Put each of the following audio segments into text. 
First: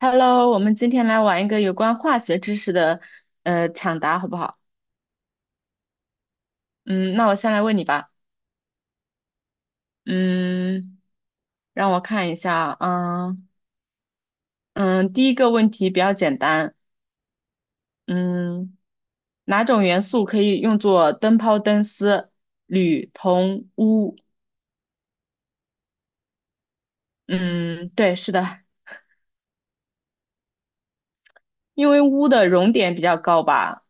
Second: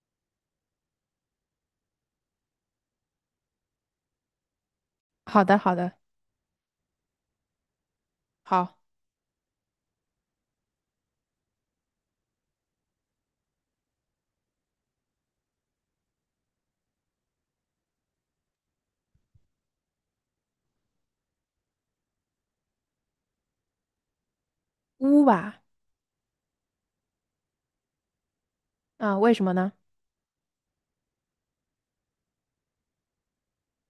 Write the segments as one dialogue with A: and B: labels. A: Hello，我们今天来玩一个有关化学知识的抢答，好不好？
B: 好的，好的，
A: 嗯，那我先来问你吧。
B: 好，
A: 嗯，让我看一下啊。嗯嗯，第一个问题比较简单。嗯，哪种元素可以用作灯泡、灯丝、铝、铜、钨？
B: 乌吧，
A: 嗯，对，是的，
B: 啊，为什么呢？
A: 因为钨的熔点比较高吧，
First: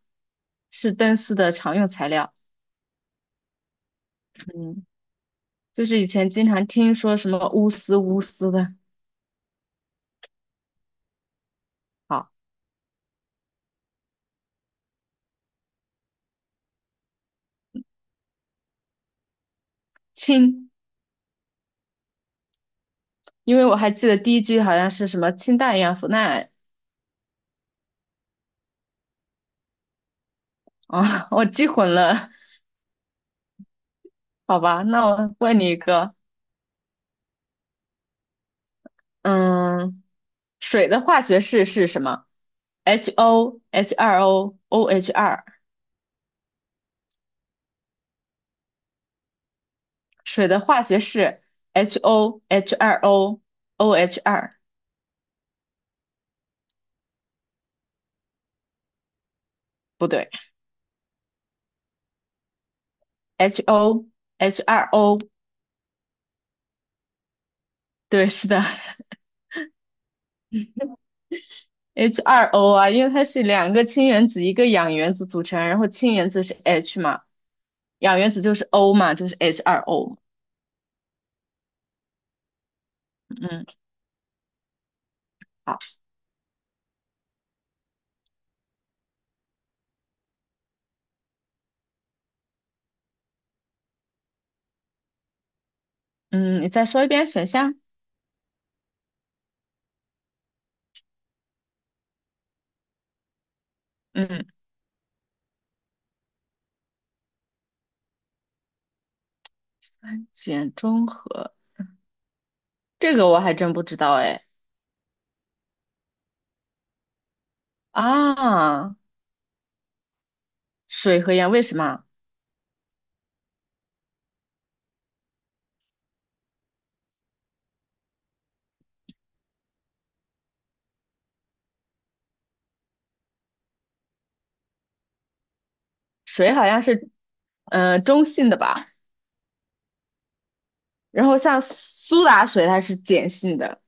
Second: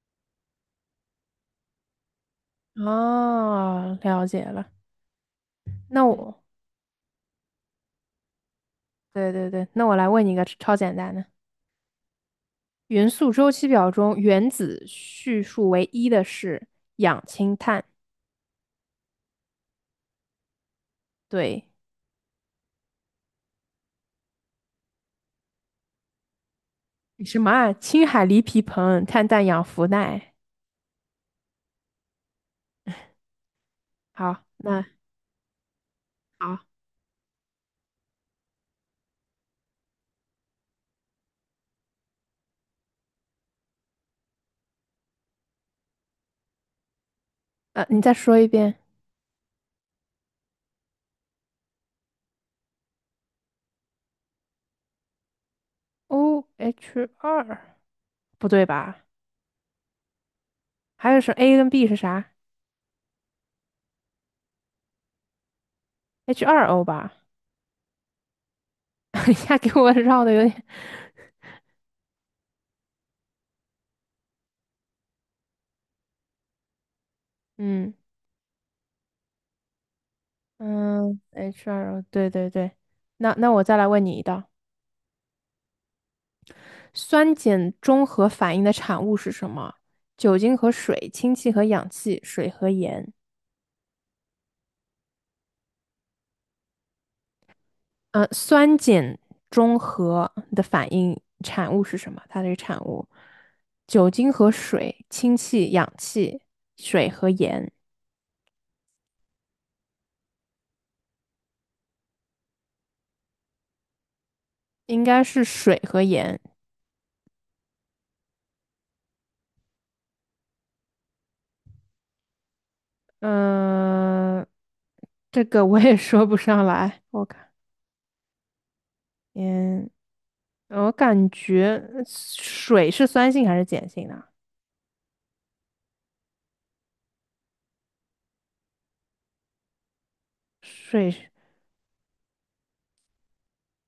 A: 是灯丝的常用材料。
B: 哦，了解了。
A: 嗯，就是
B: 那
A: 以前
B: 我，
A: 经常听说什么钨丝、钨丝的。
B: 对对对，那我来问你一个超简单的：
A: 好，
B: 元素周期表中原子序数为一的是氧氢碳。
A: 氢。
B: 对，
A: 因为我还记得第一句好像是什么"氢氮氧氟钠，
B: 什么啊？氢氦锂铍硼碳氮氧氟氖。
A: 啊，我记混了。
B: 好，
A: 好吧，
B: 那
A: 那我问你一个，
B: 好，
A: 嗯，水的化学式是什么？HO、H2O、o h 二 o o h 二，
B: 你再说一遍。
A: 水的化学式 HO、h 二 o o h 二，
B: O H 二，不对吧？
A: 不对
B: 还有是 A 跟 B 是啥
A: ，HO、h 二 o
B: ？H 二 O 吧？
A: 对，是的
B: 一下给我绕的有点，
A: h 二 o 啊，因为它是两个氢原子一个氧原子组成，然后氢原子是 H 嘛，
B: 嗯。
A: 氧原子就是 O 嘛，就是 h 二 o
B: 嗯，HR，对对对，那我
A: 嗯。
B: 再来问你一道，
A: 好。
B: 酸碱中和反应的产物是什么？酒精和水，氢气和氧气，水和盐。
A: 嗯，你再说一遍选项。
B: 酸碱中和的反应产物是什么？它这个产物，酒精
A: 嗯，
B: 和水、氢气、氧气、水和盐，
A: 碱中和，这个我还真不知道哎。
B: 应该是水和盐。
A: 啊，水和盐为什么？
B: 嗯、这个我也说不上来，我看，嗯。我感觉水是酸性还是碱性的？
A: 水好像是中性的吧，
B: 水
A: 然
B: 是，
A: 后像苏打水它是碱性的。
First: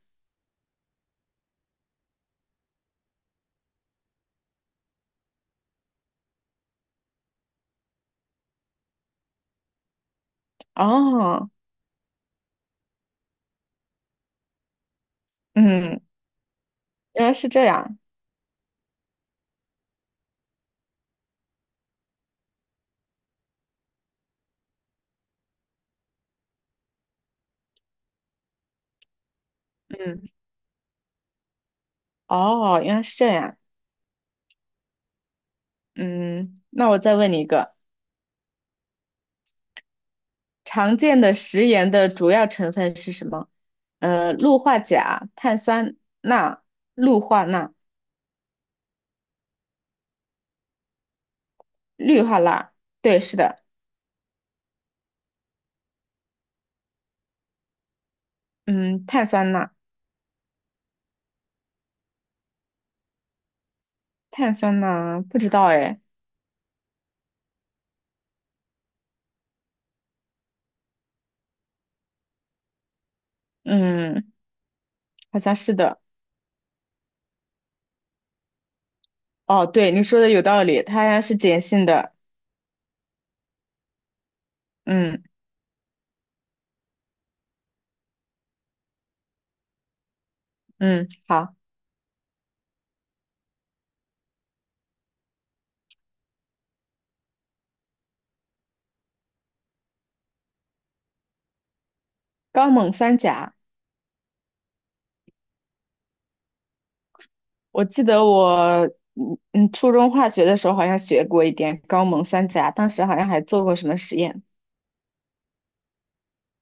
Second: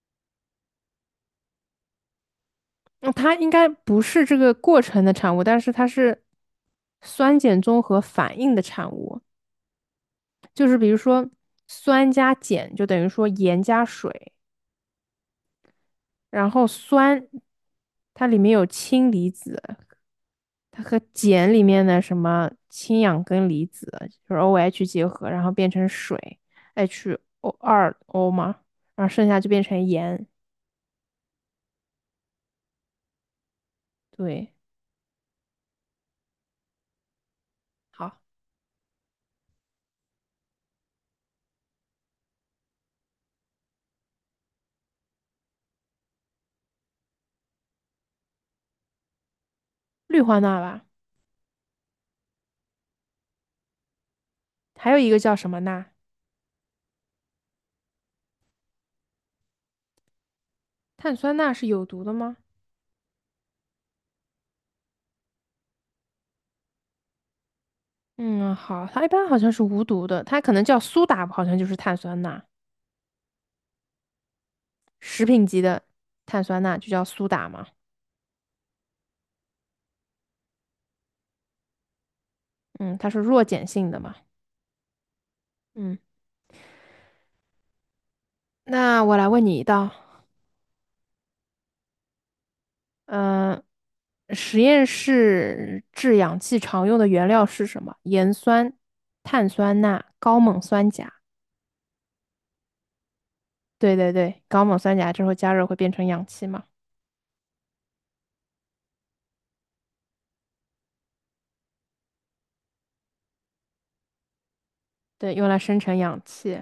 B: 嗯它应该不是这个过程的产物，但是它是酸碱综合反应的产物。就是比如说
A: 哦，
B: 酸加碱就等于说盐加水，
A: 嗯，
B: 然后酸
A: 原来是这样。
B: 它里面有氢离子，它和碱里面的什么氢氧根离子就是 OH 结合，然后变成水 H2O 嘛，然后剩下就变成盐。
A: 嗯，哦，原来是这样。
B: 对。
A: 嗯，那我再问你一个，
B: 好。
A: 常见的食盐的主要成分是什么？氯化钾、碳酸钠、氯化钠、
B: 氯化钠吧，
A: 氯化钠。对，是的。
B: 还有一个叫什么钠？
A: 嗯，碳酸钠，
B: 碳酸钠是有毒的吗？
A: 碳酸钠不知道哎，
B: 嗯，好，它一般好像是无毒的，它可能叫苏打，好像就是碳酸钠，
A: 嗯，
B: 食
A: 好
B: 品
A: 像
B: 级
A: 是
B: 的
A: 的。
B: 碳酸钠就叫苏打嘛。
A: 哦，对，你说的有道理，它是碱性的。
B: 嗯，它是弱碱性的嘛。
A: 嗯
B: 嗯，那我来问你一道，
A: 嗯，好，
B: 嗯、实验室制氧气常用的原料是什么？盐酸、碳酸钠、高锰酸钾。
A: 高锰酸钾，
B: 对对对，高锰酸钾之后加热会变成氧气嘛？
A: 我记得我初中化学的时候好像学过一点高锰酸钾，当时好像还做过什么实验。
B: 对，用来生成氧气。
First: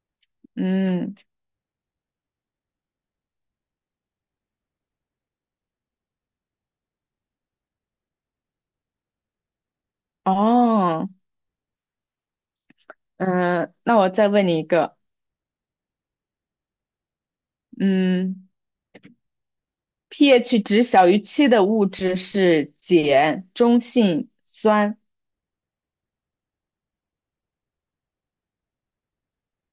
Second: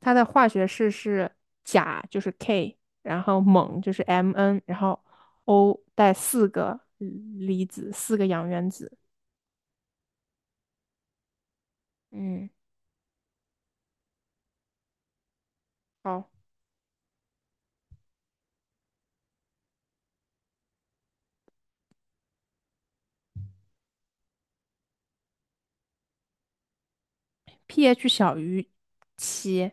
B: 它的化学式
A: 嗯，
B: 是钾就是 K，然后锰就是 Mn，然后 O 带四个离子，四个氧原子。
A: 哦，
B: 嗯，
A: 嗯，那我再问你一个，
B: 好
A: 嗯，pH 值小于七的物质是碱、中性酸。
B: ，pH 小于七，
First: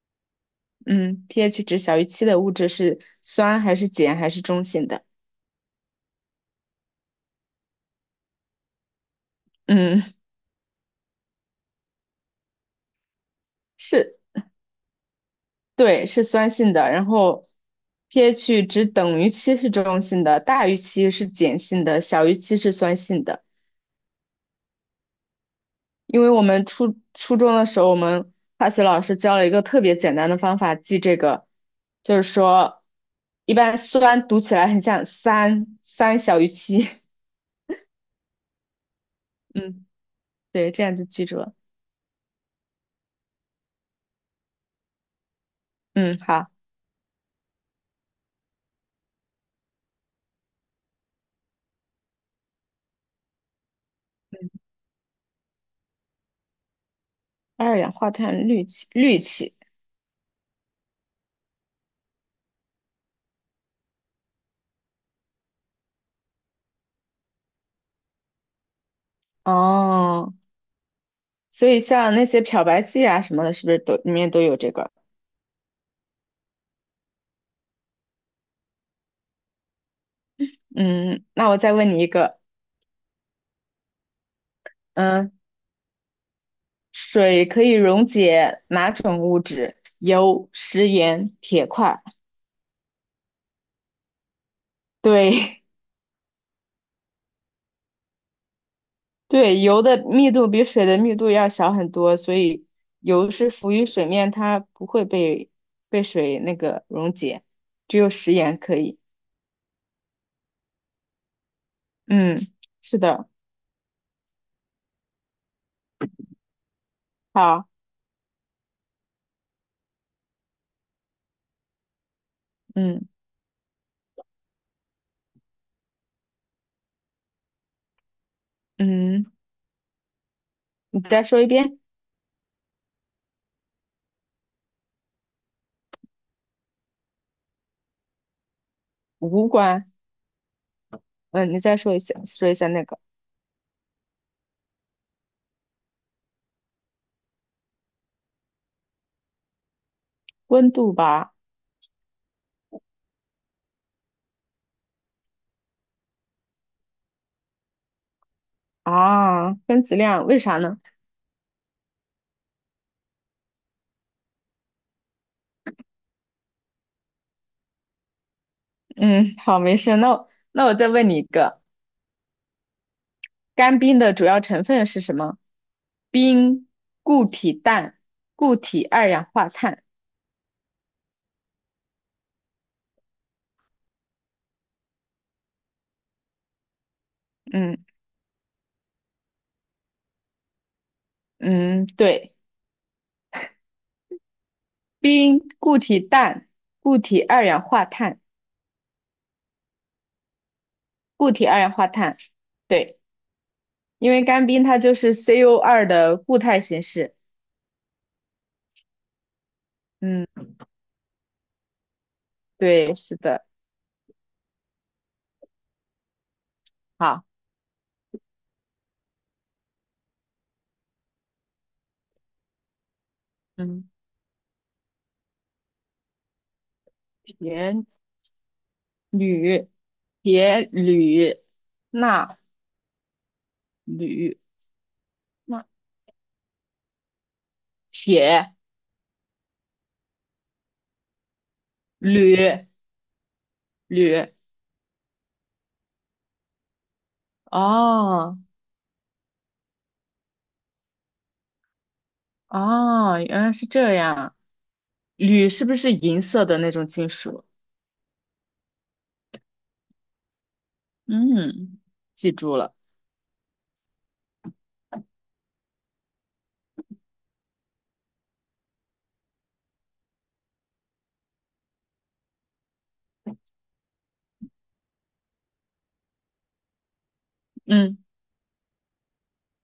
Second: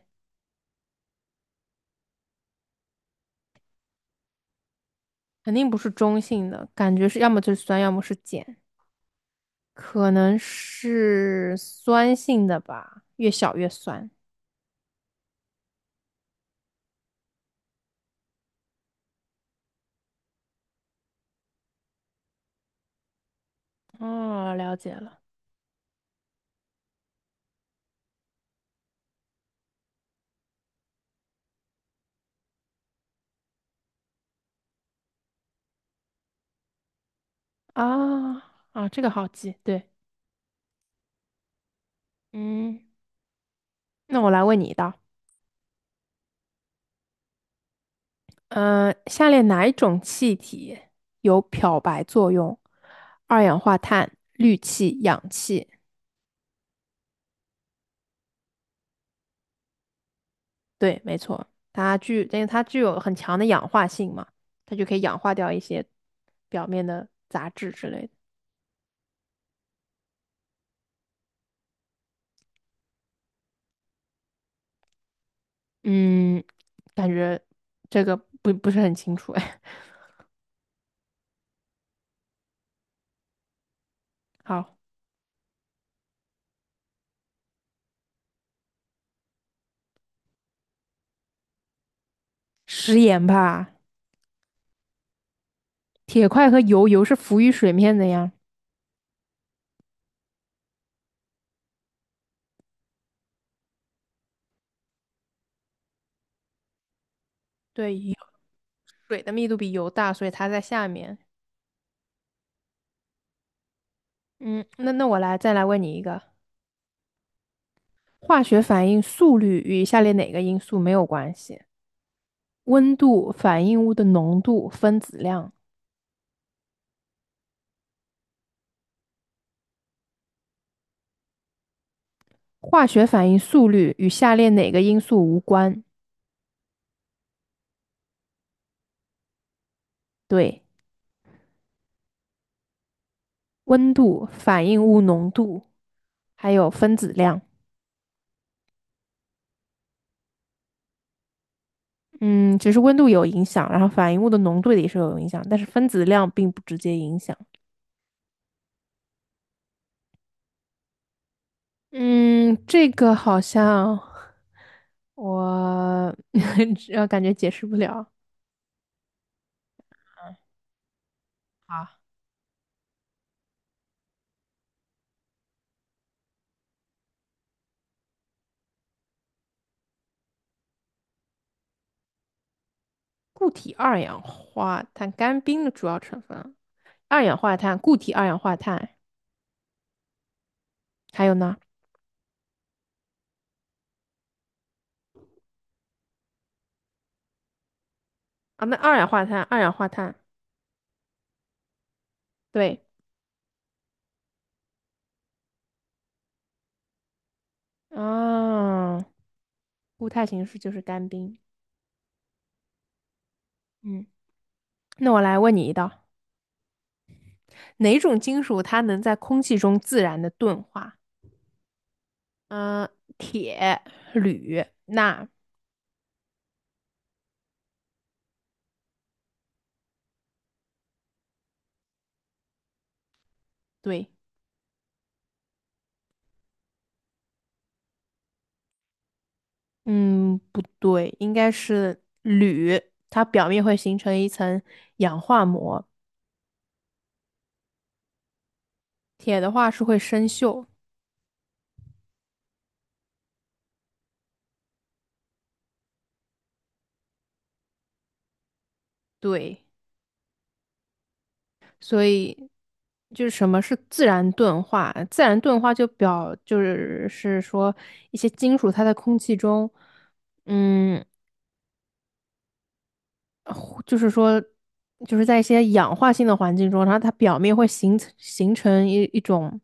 A: 嗯，pH 值小于七的物质是酸还是碱还是中性的？
B: 肯定不是中性的，感觉是要么就是酸，要么是碱，
A: 嗯，
B: 可能是酸性的吧，越小越酸。
A: 是，对，是酸性的。然后 pH 值等于七是中性的，大于七是碱性的，小于七是酸性的。
B: 哦，了解了。
A: 因为我们初中的时候，我们化学老师教了一个特别简单的方法记这个，就是说，一般酸读起来很像三，三小于七。
B: 啊啊，这个好记，
A: 嗯，
B: 对，
A: 对，这样就记住了。
B: 嗯，那我来问你一道，
A: 嗯，好，
B: 下列哪一种气体有漂白作用？二氧化碳、氯气、氧气。
A: 二氧化碳氯气，氯气。
B: 对，没错，因为它具有很强的氧化性嘛，它就可以氧化掉一些表面的杂质之类的。
A: 哦，所以像那些漂白剂啊什么的，是不是都里面都有这个？
B: 嗯，感觉这个不是很清楚哎。
A: 嗯，那我再问你一个，
B: 好，
A: 嗯，水可以溶解哪种物质？油、食盐、铁块。
B: 食盐吧，
A: 对
B: 铁块和油，油是浮于水面的呀。
A: 对，油的密度比水的密度要小很多，所以油是浮于水面，它不会被被水那个溶解，
B: 对，
A: 只有
B: 油
A: 食盐可以。
B: 水的密度比油大，所以它在下面。
A: 嗯，是的，
B: 嗯，那我来再来问你一个。
A: 好，
B: 化学反应速率与以下列哪个因素没有关系？温
A: 嗯
B: 度、反应物的浓度、分子量。
A: 嗯，你再说一遍，
B: 化学反应速率与下列哪个因素无关？
A: 无关。
B: 对，
A: 嗯，你再说一下，说一下那个
B: 温度、反应物浓度，还有分子量。
A: 温度吧。
B: 嗯，只是温度有影响，然后反应物的浓度也是有影响，但是分子量并不直接影响。
A: 啊，分子量，为啥呢？
B: 嗯，这个好像我 感觉解释不了。
A: 嗯，好，没事。那我
B: 嗯，
A: 那我再问你一个，
B: 好。
A: 干冰的主要成分是什么？冰、固体氮、固体二氧化碳。
B: 固体二氧化碳干冰的主要成分，二氧化
A: 嗯
B: 碳、固体二氧化碳，还有呢？
A: 嗯，对，冰、固体氮、固体二氧化碳、
B: 啊，那二氧化碳，二氧化碳，
A: 固体二氧化碳。
B: 对，
A: 对，因为干冰它就是 c o 二的固态形式。
B: 啊，固态
A: 嗯，
B: 形式就是干冰。
A: 对，是的。
B: 嗯，那我来问你一道，
A: 好，
B: 哪种金属它能在空气中自然的钝化？嗯、铁、
A: 嗯，
B: 铝、钠，
A: 原铝、铁、铝、钠、
B: 对，
A: 铝、钠、铁、
B: 嗯，不对，应该是
A: 铝、
B: 铝，它表面会形成一
A: 铝。
B: 层氧化膜，
A: 哦
B: 铁的话是会生锈，
A: 哦，原来是这样。铝是不是银色的那种金属？
B: 对。
A: 嗯，
B: 所
A: 记
B: 以
A: 住了。
B: 就是什么是自然钝化？自然钝化就表就是是说一些金属它在空气中，嗯，就是说，就是在一些氧化性的环境中，然后它表面会形
A: 嗯，
B: 成形成一种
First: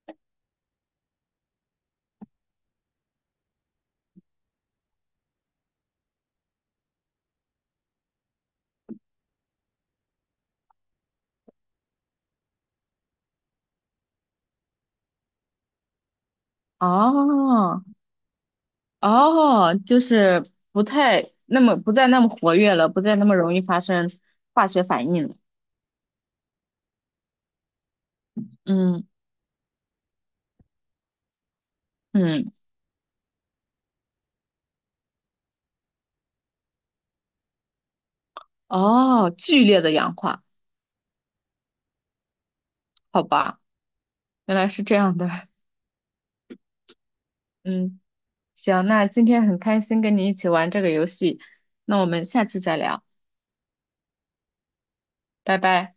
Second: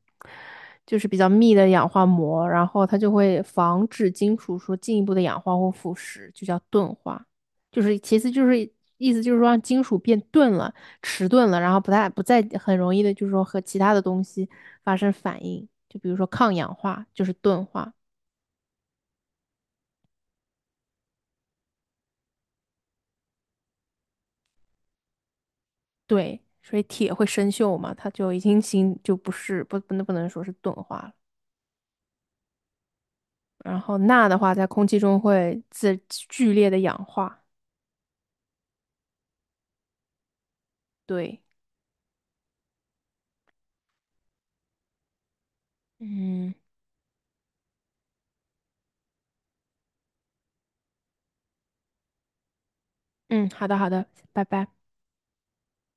B: 就是比较密的氧化膜，然后它就会防止金属说进一步的氧化或腐蚀，就叫钝化。就是其次就是意思就是说让金属变钝了、迟钝了，然后不再很容易的，就是说和其他的东西发生反应，就比如说抗氧化就是钝
A: 哦
B: 化，
A: 哦，就是不再那么活跃了，不再那么容易发生化学反应了。
B: 对，所以铁会生锈嘛，它就已经
A: 嗯
B: 就不是不能说是钝化了。
A: 嗯，
B: 然后钠的话，在空气中会剧烈的氧化。
A: 哦，剧烈的氧化，
B: 对，
A: 好吧，原来是这样的。
B: 嗯
A: 嗯。行，那今天很开心跟你一起玩这个游戏，那我们下次再聊，
B: 嗯，好的好的，拜拜。
A: 拜拜。